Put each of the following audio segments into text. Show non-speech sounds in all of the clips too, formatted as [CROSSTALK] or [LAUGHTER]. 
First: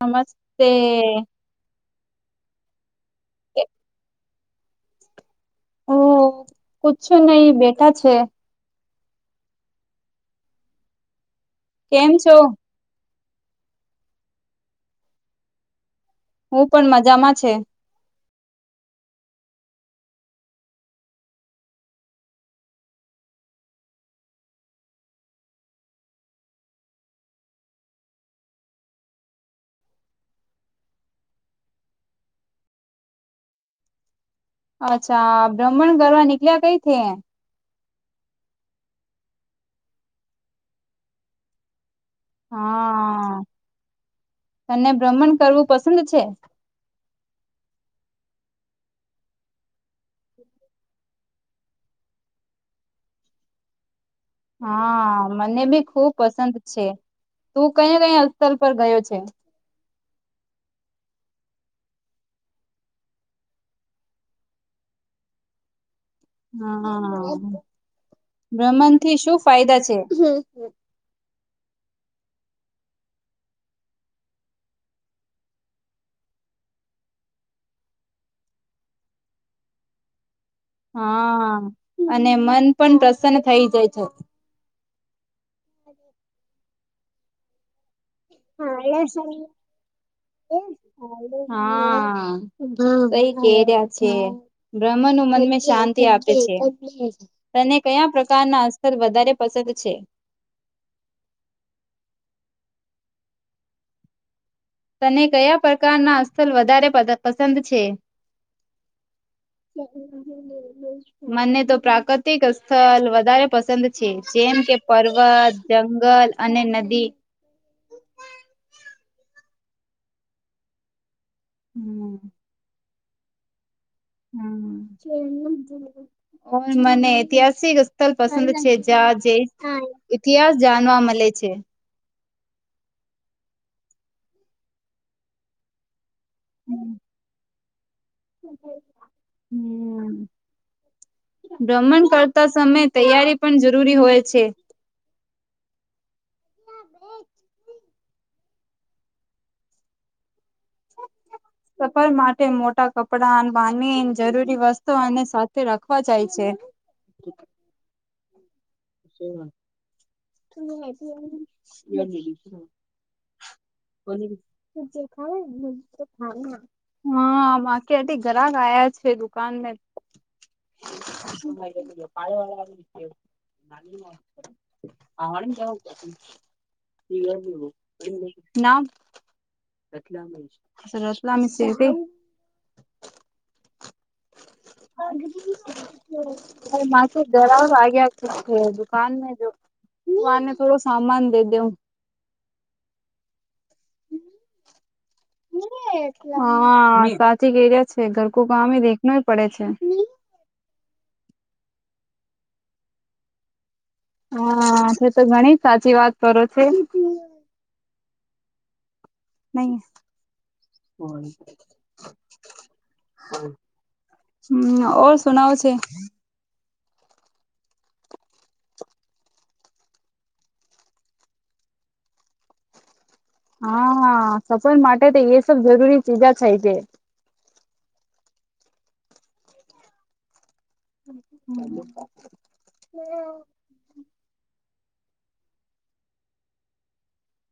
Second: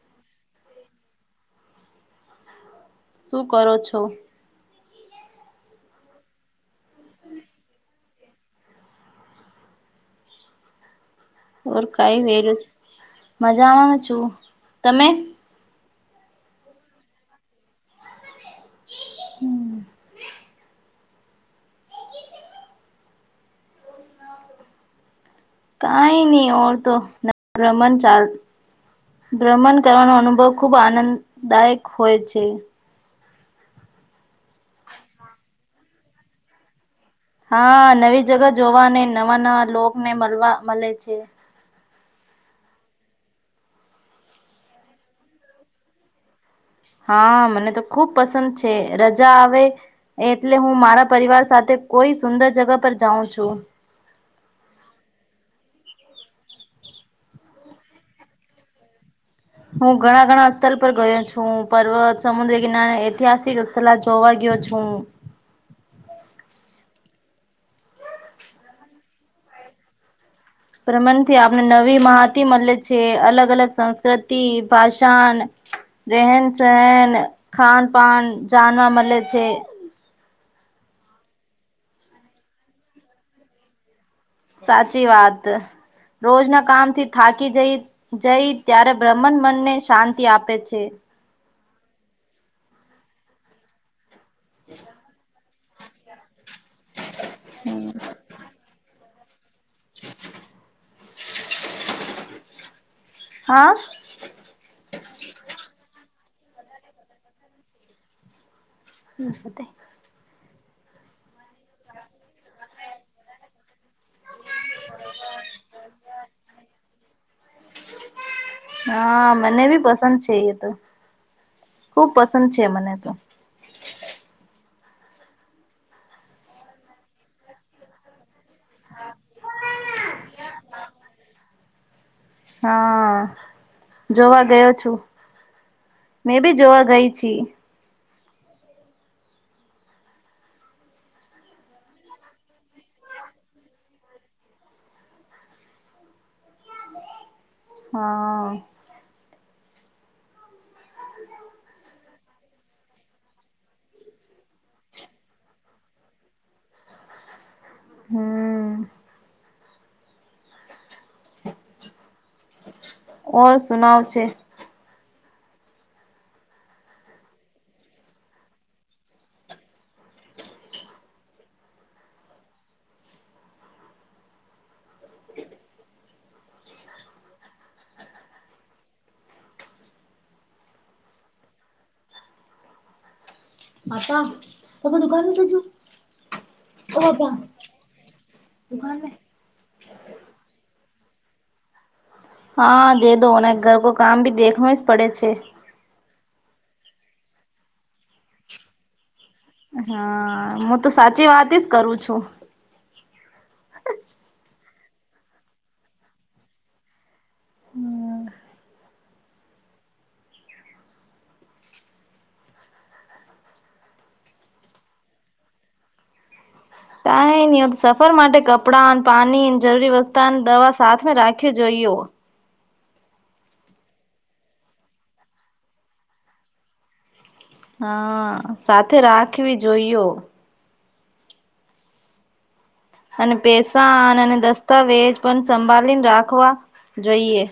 નમસ્તે શું કરો છો હ કુછ નહી બેટા છે ઓર કેમ કઈ છો વેલું મજામાંનું છું તમે હું પણ મજામાં છે હમ કઈ નહી ઓર તો ભ્રમણ ચાલ ભ્રમણ કરવાનો અનુભવ ખુબ આનંદદાયક હોય છે અચ્છા બ્રહ્મણ ઘર નીકળ્યા કઈ કે હા નવી જગા જોવા નવા નવા લોક ને મળવા મળે છે હા તને ભ્રમણ કરવું પસંદ છે હા મને તો ખુબ પસંદ છે રજા આવે એટલે હું મારા પરિવાર સાથે કોઈ સુંદર જગા પર જાઉં છું હા મને બી ખુબ પસંદ છે તું કયા કયા સ્થલ પર ગયો છે હું ઘણા ઘણા સ્થળ પર ગયો છું પર્વત સમુદ્ર કિનારે ઐતિહાસિક સ્થળ જોવા ગયો છું હા ભ્રમણ થી શું ફાયદા છે પ્રમાણથી આપણે નવી માહતી મળે છે અલગ અલગ સંસ્કૃતિ, ભાષા, ન રહેન સહેન ખાન પાન જાનવા મળે છે હા અને મન પણ પ્રસન્ન થઈ જાય છે સાચી વાત રોજના કામથી થાકી જઈ જઈ ત્યારે ભ્રમણ મનને શાંતિ આપે છે હા કે રહ્યા છે ભ્રમણ નું મન શાંત આપે છે તને કયા પ્રકારના અથર વધારે પસંદ છે. હા. તને કયા પ્રકારના સ્થલ વધારે પસંદ છે. નાતે [INAUDIBLE] મને તો પ્રાકૃતિક સ્થળ વધારે પસંદ છે જેમ કે. પર્વત જંગલ અને નદી. હા મને બી પસંદ છે એ તો ખુબ પસંદ છે મને તો. હમ મને ઐતિહાસિક. તલ પસંદ છે, જા જે ઇતિહાસ જાનવા મલે છે. હ, જોવા ગયો છું, મેં બી જોવા ગઈ. છી [UNINTELLIGIBLE] [INAUDIBLE] હમ, ભ્રમણ કરતા સમેય તૈયારી પણ જરૂરી હોય છે. બેચ હ, [INAUDIBLE] [UNINTELLIGIBLE] સફર માટે મોટા કપડા ન બાની ન જરૂરી વસ્તુ અને સાથે રાખવા જાય છે. હમ. શે વાત [UNINTELLIGIBLE] [INAUDIBLE] તુ ને મૈતી, હ, ઓર સુનાવ છે બનેવી. તુ જે ખાય હું તો ખાય [INAUDIBLE] [UNINTELLIGIBLE] હ, માકે આટી ઘરાક આયા છે, દુકાન મે. નાગલી નો. આમાના કે કેમક પછી, ન રતલામી સેવ, અચ્છા રતલામી સેવ કઈ? પાપા તમે દુકાને તો જુઓ. માથે જરાવ વાગ્યા છે, દુકાન મે જો. આને થોડો સામાન દે દેઉ. હ, દે દો ને ઘરકો કામ ભી દેખનો જ પડે છે. હ, સાચી કૈરિયા છે, ઘરકો કામહી દેખ. નોય પડે છે. હા, મું તો સાચી વાતી જ કરું છું. હા, છે તો ઘણી સાચી વાત કરો છે. હ, નઇ. હ, હમ, ઓર સુનાવો છે. કાઈની સફર માટે કપડા ન પાણી જરૂરી વસ્તા દવા સાથ મે રાખવી જોઈઓ. હા, હા, સફર માટે તે યે સબ જરૂરી ચીજા થઈ છે. હ, સાથે રાખવી જોઈયો. હમ, ને. અને પૈસાન અને દસ્તાવેજ પન સંભાલીને રાખવા જોઈએ.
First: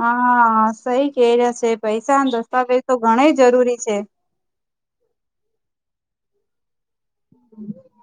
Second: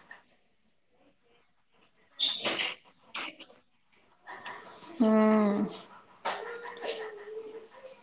હા, સઈ કે રીયા છે, પૈસા દસ્તાવેજ તો ઘણે જરૂરી છે. હમ, ઉભીરે.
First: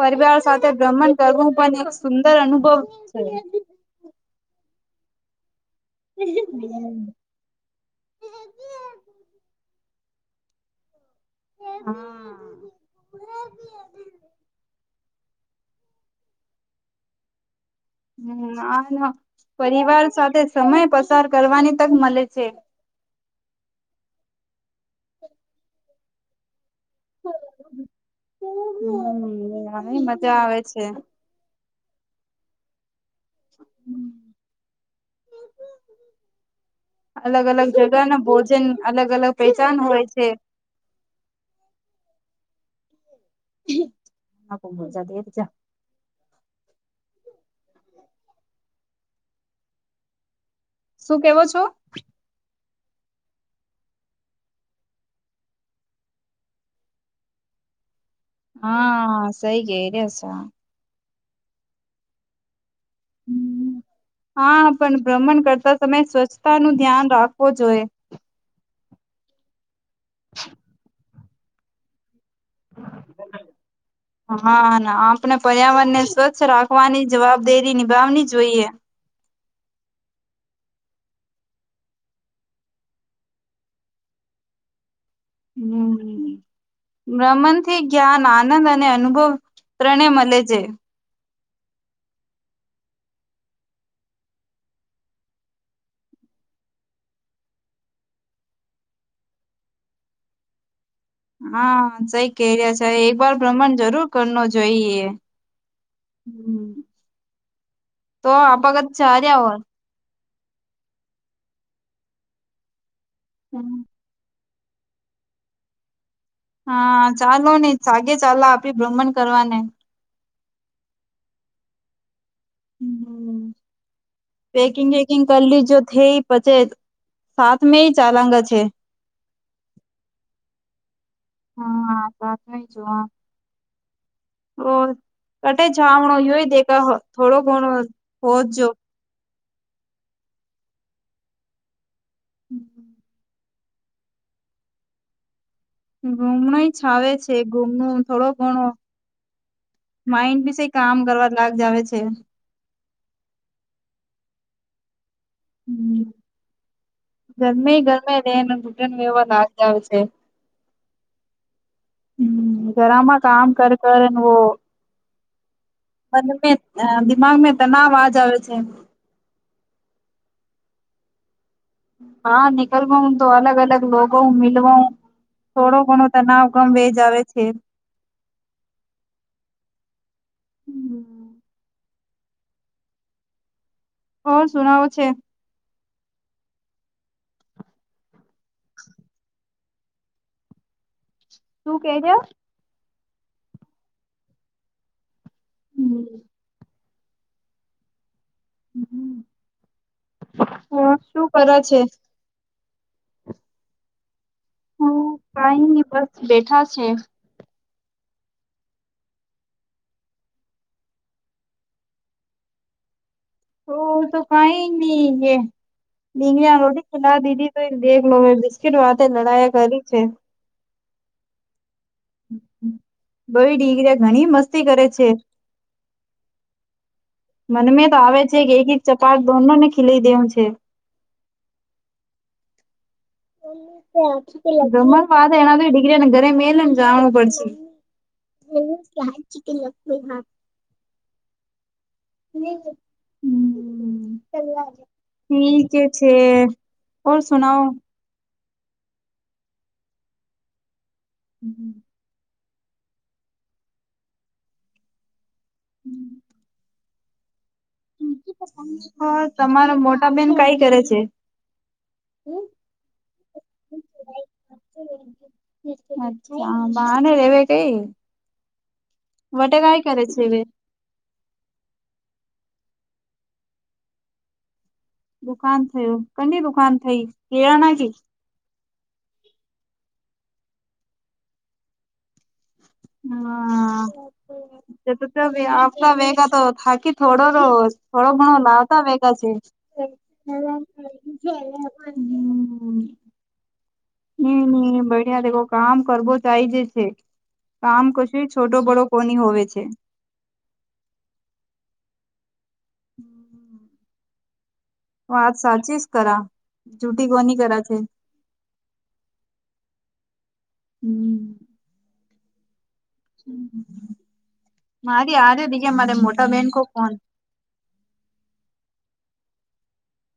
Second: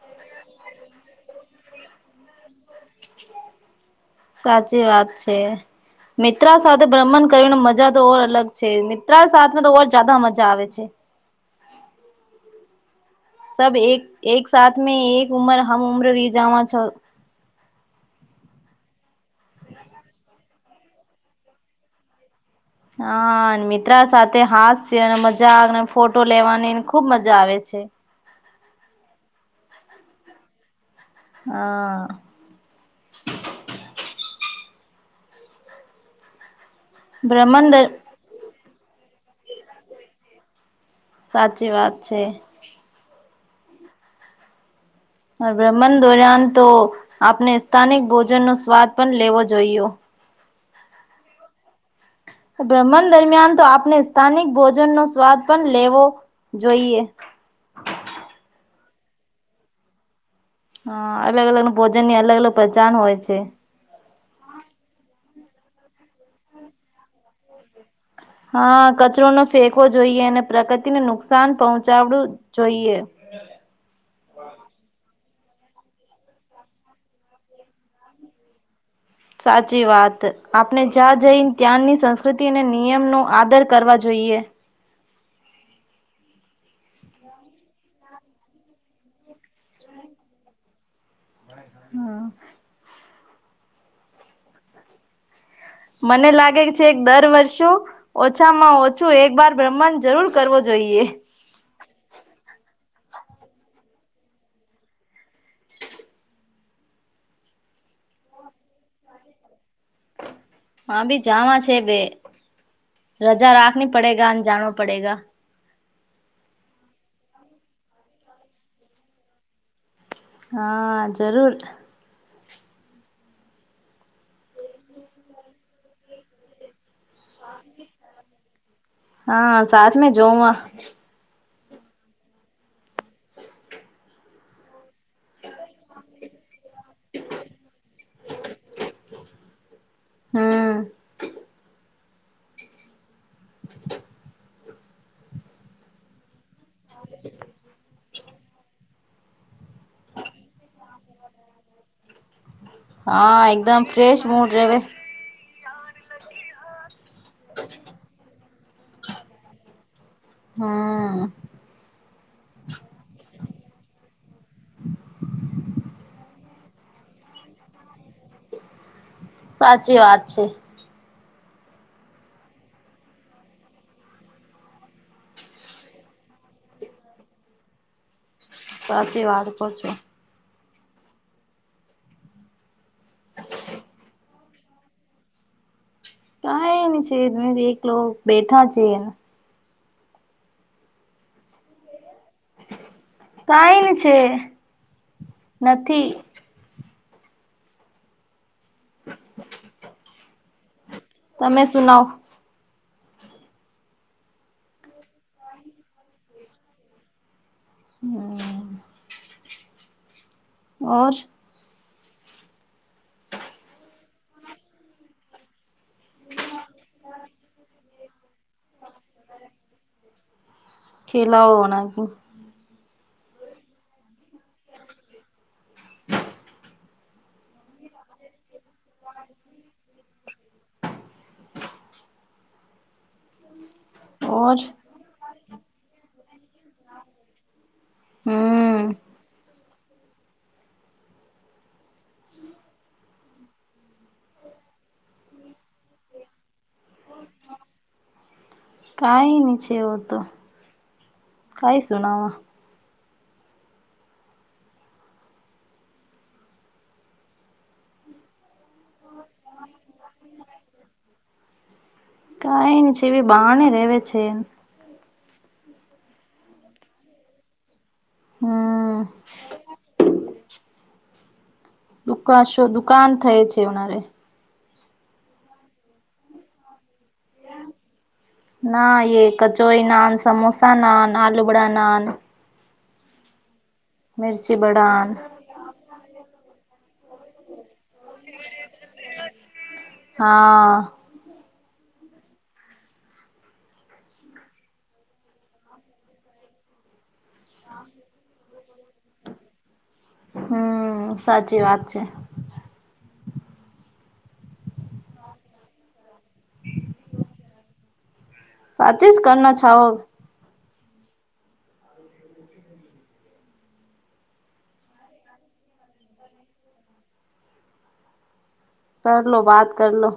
પરિવાર સાથે ભ્રમન કરવું પણ એક સુંદર અનુભવ છે. સાચી વાત છે, મિત્રા સાથે ભ્રમણ. કરવાનો મજા તોર અલગ છે, મિત્રા સાથે તો ઓર જાયદા મજા આવે છે. જે બી, હમ, સબ એક એક સાથ મે એક ઉમર હમ ઉમ્ર રીજાવા છ. હમ, ના ના પરિવાર સાથે સમય પસાર કરવાની તક મલે છે. હા ન મિત્રા સાથે હાસ્ય ને મજા ને ફોટો લેવાની ને ખૂબ મજા આવે છે. હમ્મ [UNINTELLIGIBLE] મજા આવે છે. હા. અલગ અલગ બ્રહ્માંડ જગા ના પોસ્ટ જન અલગ અલગ પેચાન હોય છે. સાચી વાત છે. [UNINTELLIGIBLE] હ તો મજા દેત હા બ્રાહ્મણ દોર્યાન તો આપણે સ્થાનિક ભોજન નો સ્વાદ પણ લેવો જોઈઓ. શું કેવો છો? આ બ્રાહ્મણ દરમિયાન તો આપણે સ્થાનિક ભોજન નો સ્વાદ પણ લેવો જોઈએ. હા સઈ ગે એ રહ્યાસ હ અલગ અલગ ભોજનની અલગ અલગ પહેચાન હોય છે. હા પણ બ્રાહ્મણ કરતા તમે સ્વચ્છતા નું ધ્યાન રાખવું જોઈએ. હા કચરો નો ફેંકવો જોઈએ અને પ્રકૃતિને નુકસાન પહોંચાડવું જોઈએ. [UNINTELLIGIBLE] હા ના આપણે પર્યાવરણ ને સ્વચ્છ રાખવાની જવાબદેરી નિભાવની જોઈએ. સાચી વાત આપણે જ્યાં જઈને ત્યાંની સંસ્કૃતિ અને નિયમનો આદર કરવા જોઈએ. હમ્મ. બ્રહ્માંડ થી જ્ઞાન આનંદ અને અનુભવ ત્રણે મળે છે. હા. મને લાગે છે એક દર વર્ષો ઓછામાં ઓછું એક બર બ્રહ્મણ જરૂર કરવો જોઈએ. હા સઈ કરહ્યા છે એક વાર ભ્રમણ જરૂર કર નો જોઈએ. હમ્મ તો આપગત જ રહ્યા હો. હા ભી જાવા છે બે રજા રાખની પડેગ અને જાણવ પડેગ. હા ચાલો નહી સાગે ચાલ આપી ભ્રમણ કરવા ને. હા જરૂર. હમ્મ પેકિંગ વેકિંગ કરી લી જો થઈ પછી સાથ મે ચાલાંગા છે. હા સાથ મે જોવા હા સાતમી જોવા ઓ કટે જામણો યોય દેખા થોડો ઘણો હોચજો. હા. હમ્મ. ગુમડાઈ જવે છે ગુમનું થોડો ઘણો માઇન્ડ બી સે કામ કરવા લાગ જવે છે. હા એકદમ ફ્રેશ મૂડ રાહવેશ હમ્મ ગરમે ગરમે લે ને ઘૂટન એવો લાગ આવે છે. હા. હમ્મ ઘરામાં કામ કર કર [UNINTELLIGIBLE] [UNINTELLIGIBLE] આ દિમાગમાં તનાવ આ જવે છે. સાચી વાત છે. હા નિકલવા તો અલગ અલગ લોકોગ મિલવા થોડો ઘણો તનાવ ગમ વે જવે છે. સાચી વાત કો છો. હમ, હા શુંણવો છે. કઈ ન છે એક લોકો બેઠા છે. શું કે એ હો. કઈ ન છે નથી. હમ હમ હમ [UNINTELLIGIBLE] તમે સુનાવ. હું કઈ ન બસ બેઠા છે. હમ. ઓર. ઓ તો કઈ નહી એ. ીંગ આંગોટી ખેલા દીધી તો દેખ લો મેં બિસ્કીટ વા લડાયા કરી છે. ખેલા હોના. બળી દીકરી ઘણી મસ્તી કરે છે. હ મનમે તો આવે છે કે એક એક ચપાટ દોનો ને ખીલાઈ દેવું છે. ઓર વાત એના તો ડિગ્રીને ઘરે મેલને જાણવું પડશે. હમ હહે ચિકન લખનઉ હા હમ ચલ્ ઠીક છે ઓર સુનાઓ કઈ ની છેેવ તો કઈ સુનાવા હમ તમારા મોટા બેેન કઈ કરે છે. કઈ ન છેવી બાણે ર રહે છે એમ બાને રેવે કઈ હમ વટ કઈ કરે છે એવે દુક શો દુકાન થય છેવનારે દુકાન થયું કની દુકાન થઈ કેળા ના કે ના એ કચોરી નાન સમોસા નાન આલુ બડા ના મિર્ચી હા બડાન આપ વેગા તો થાકી થોડો થોડો ઘણો લાવતા વેગા છે. હા છ પણ હમ હ ન બ્યા કામ કરવો ચઇ જ છે. કામ કશું છોટો બળો કોની હોવે છે. હમ સાચી વાત છે. હમ વાત સાચી જ કરા જૂઠી કોની કરા છે. સાચી જ કરના છઓ હમ મારી આ બીજ મારે મોટા બહેન કો કોન કરલો લો બાત કરલો લો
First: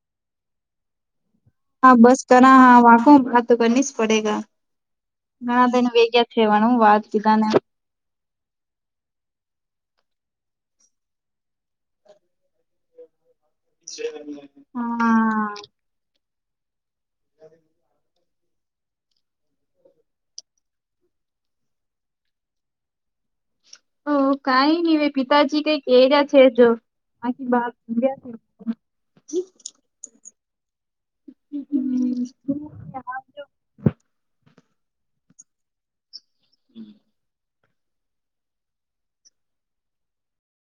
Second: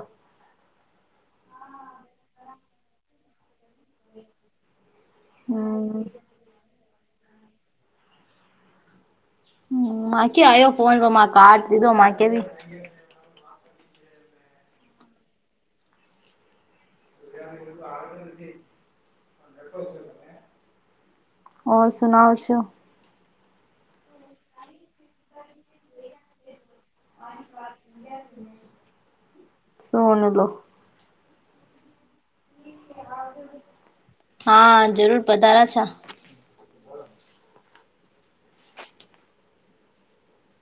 હા બસ કર હા વા તો કરની જ પડેગ ઘણા બને હમ વેગ છેવાનું હું વાત કીધા ને હ મા આવ્યો ફોન કઢ લીધો માકે ભી હમ આ ઓર સુનાવ છો. ઓ કઈ નઈ પિતાજી કઈક એ્યા છે જો આકી બા ગ સોન લો હ હા જરૂર પધારા છે. હમ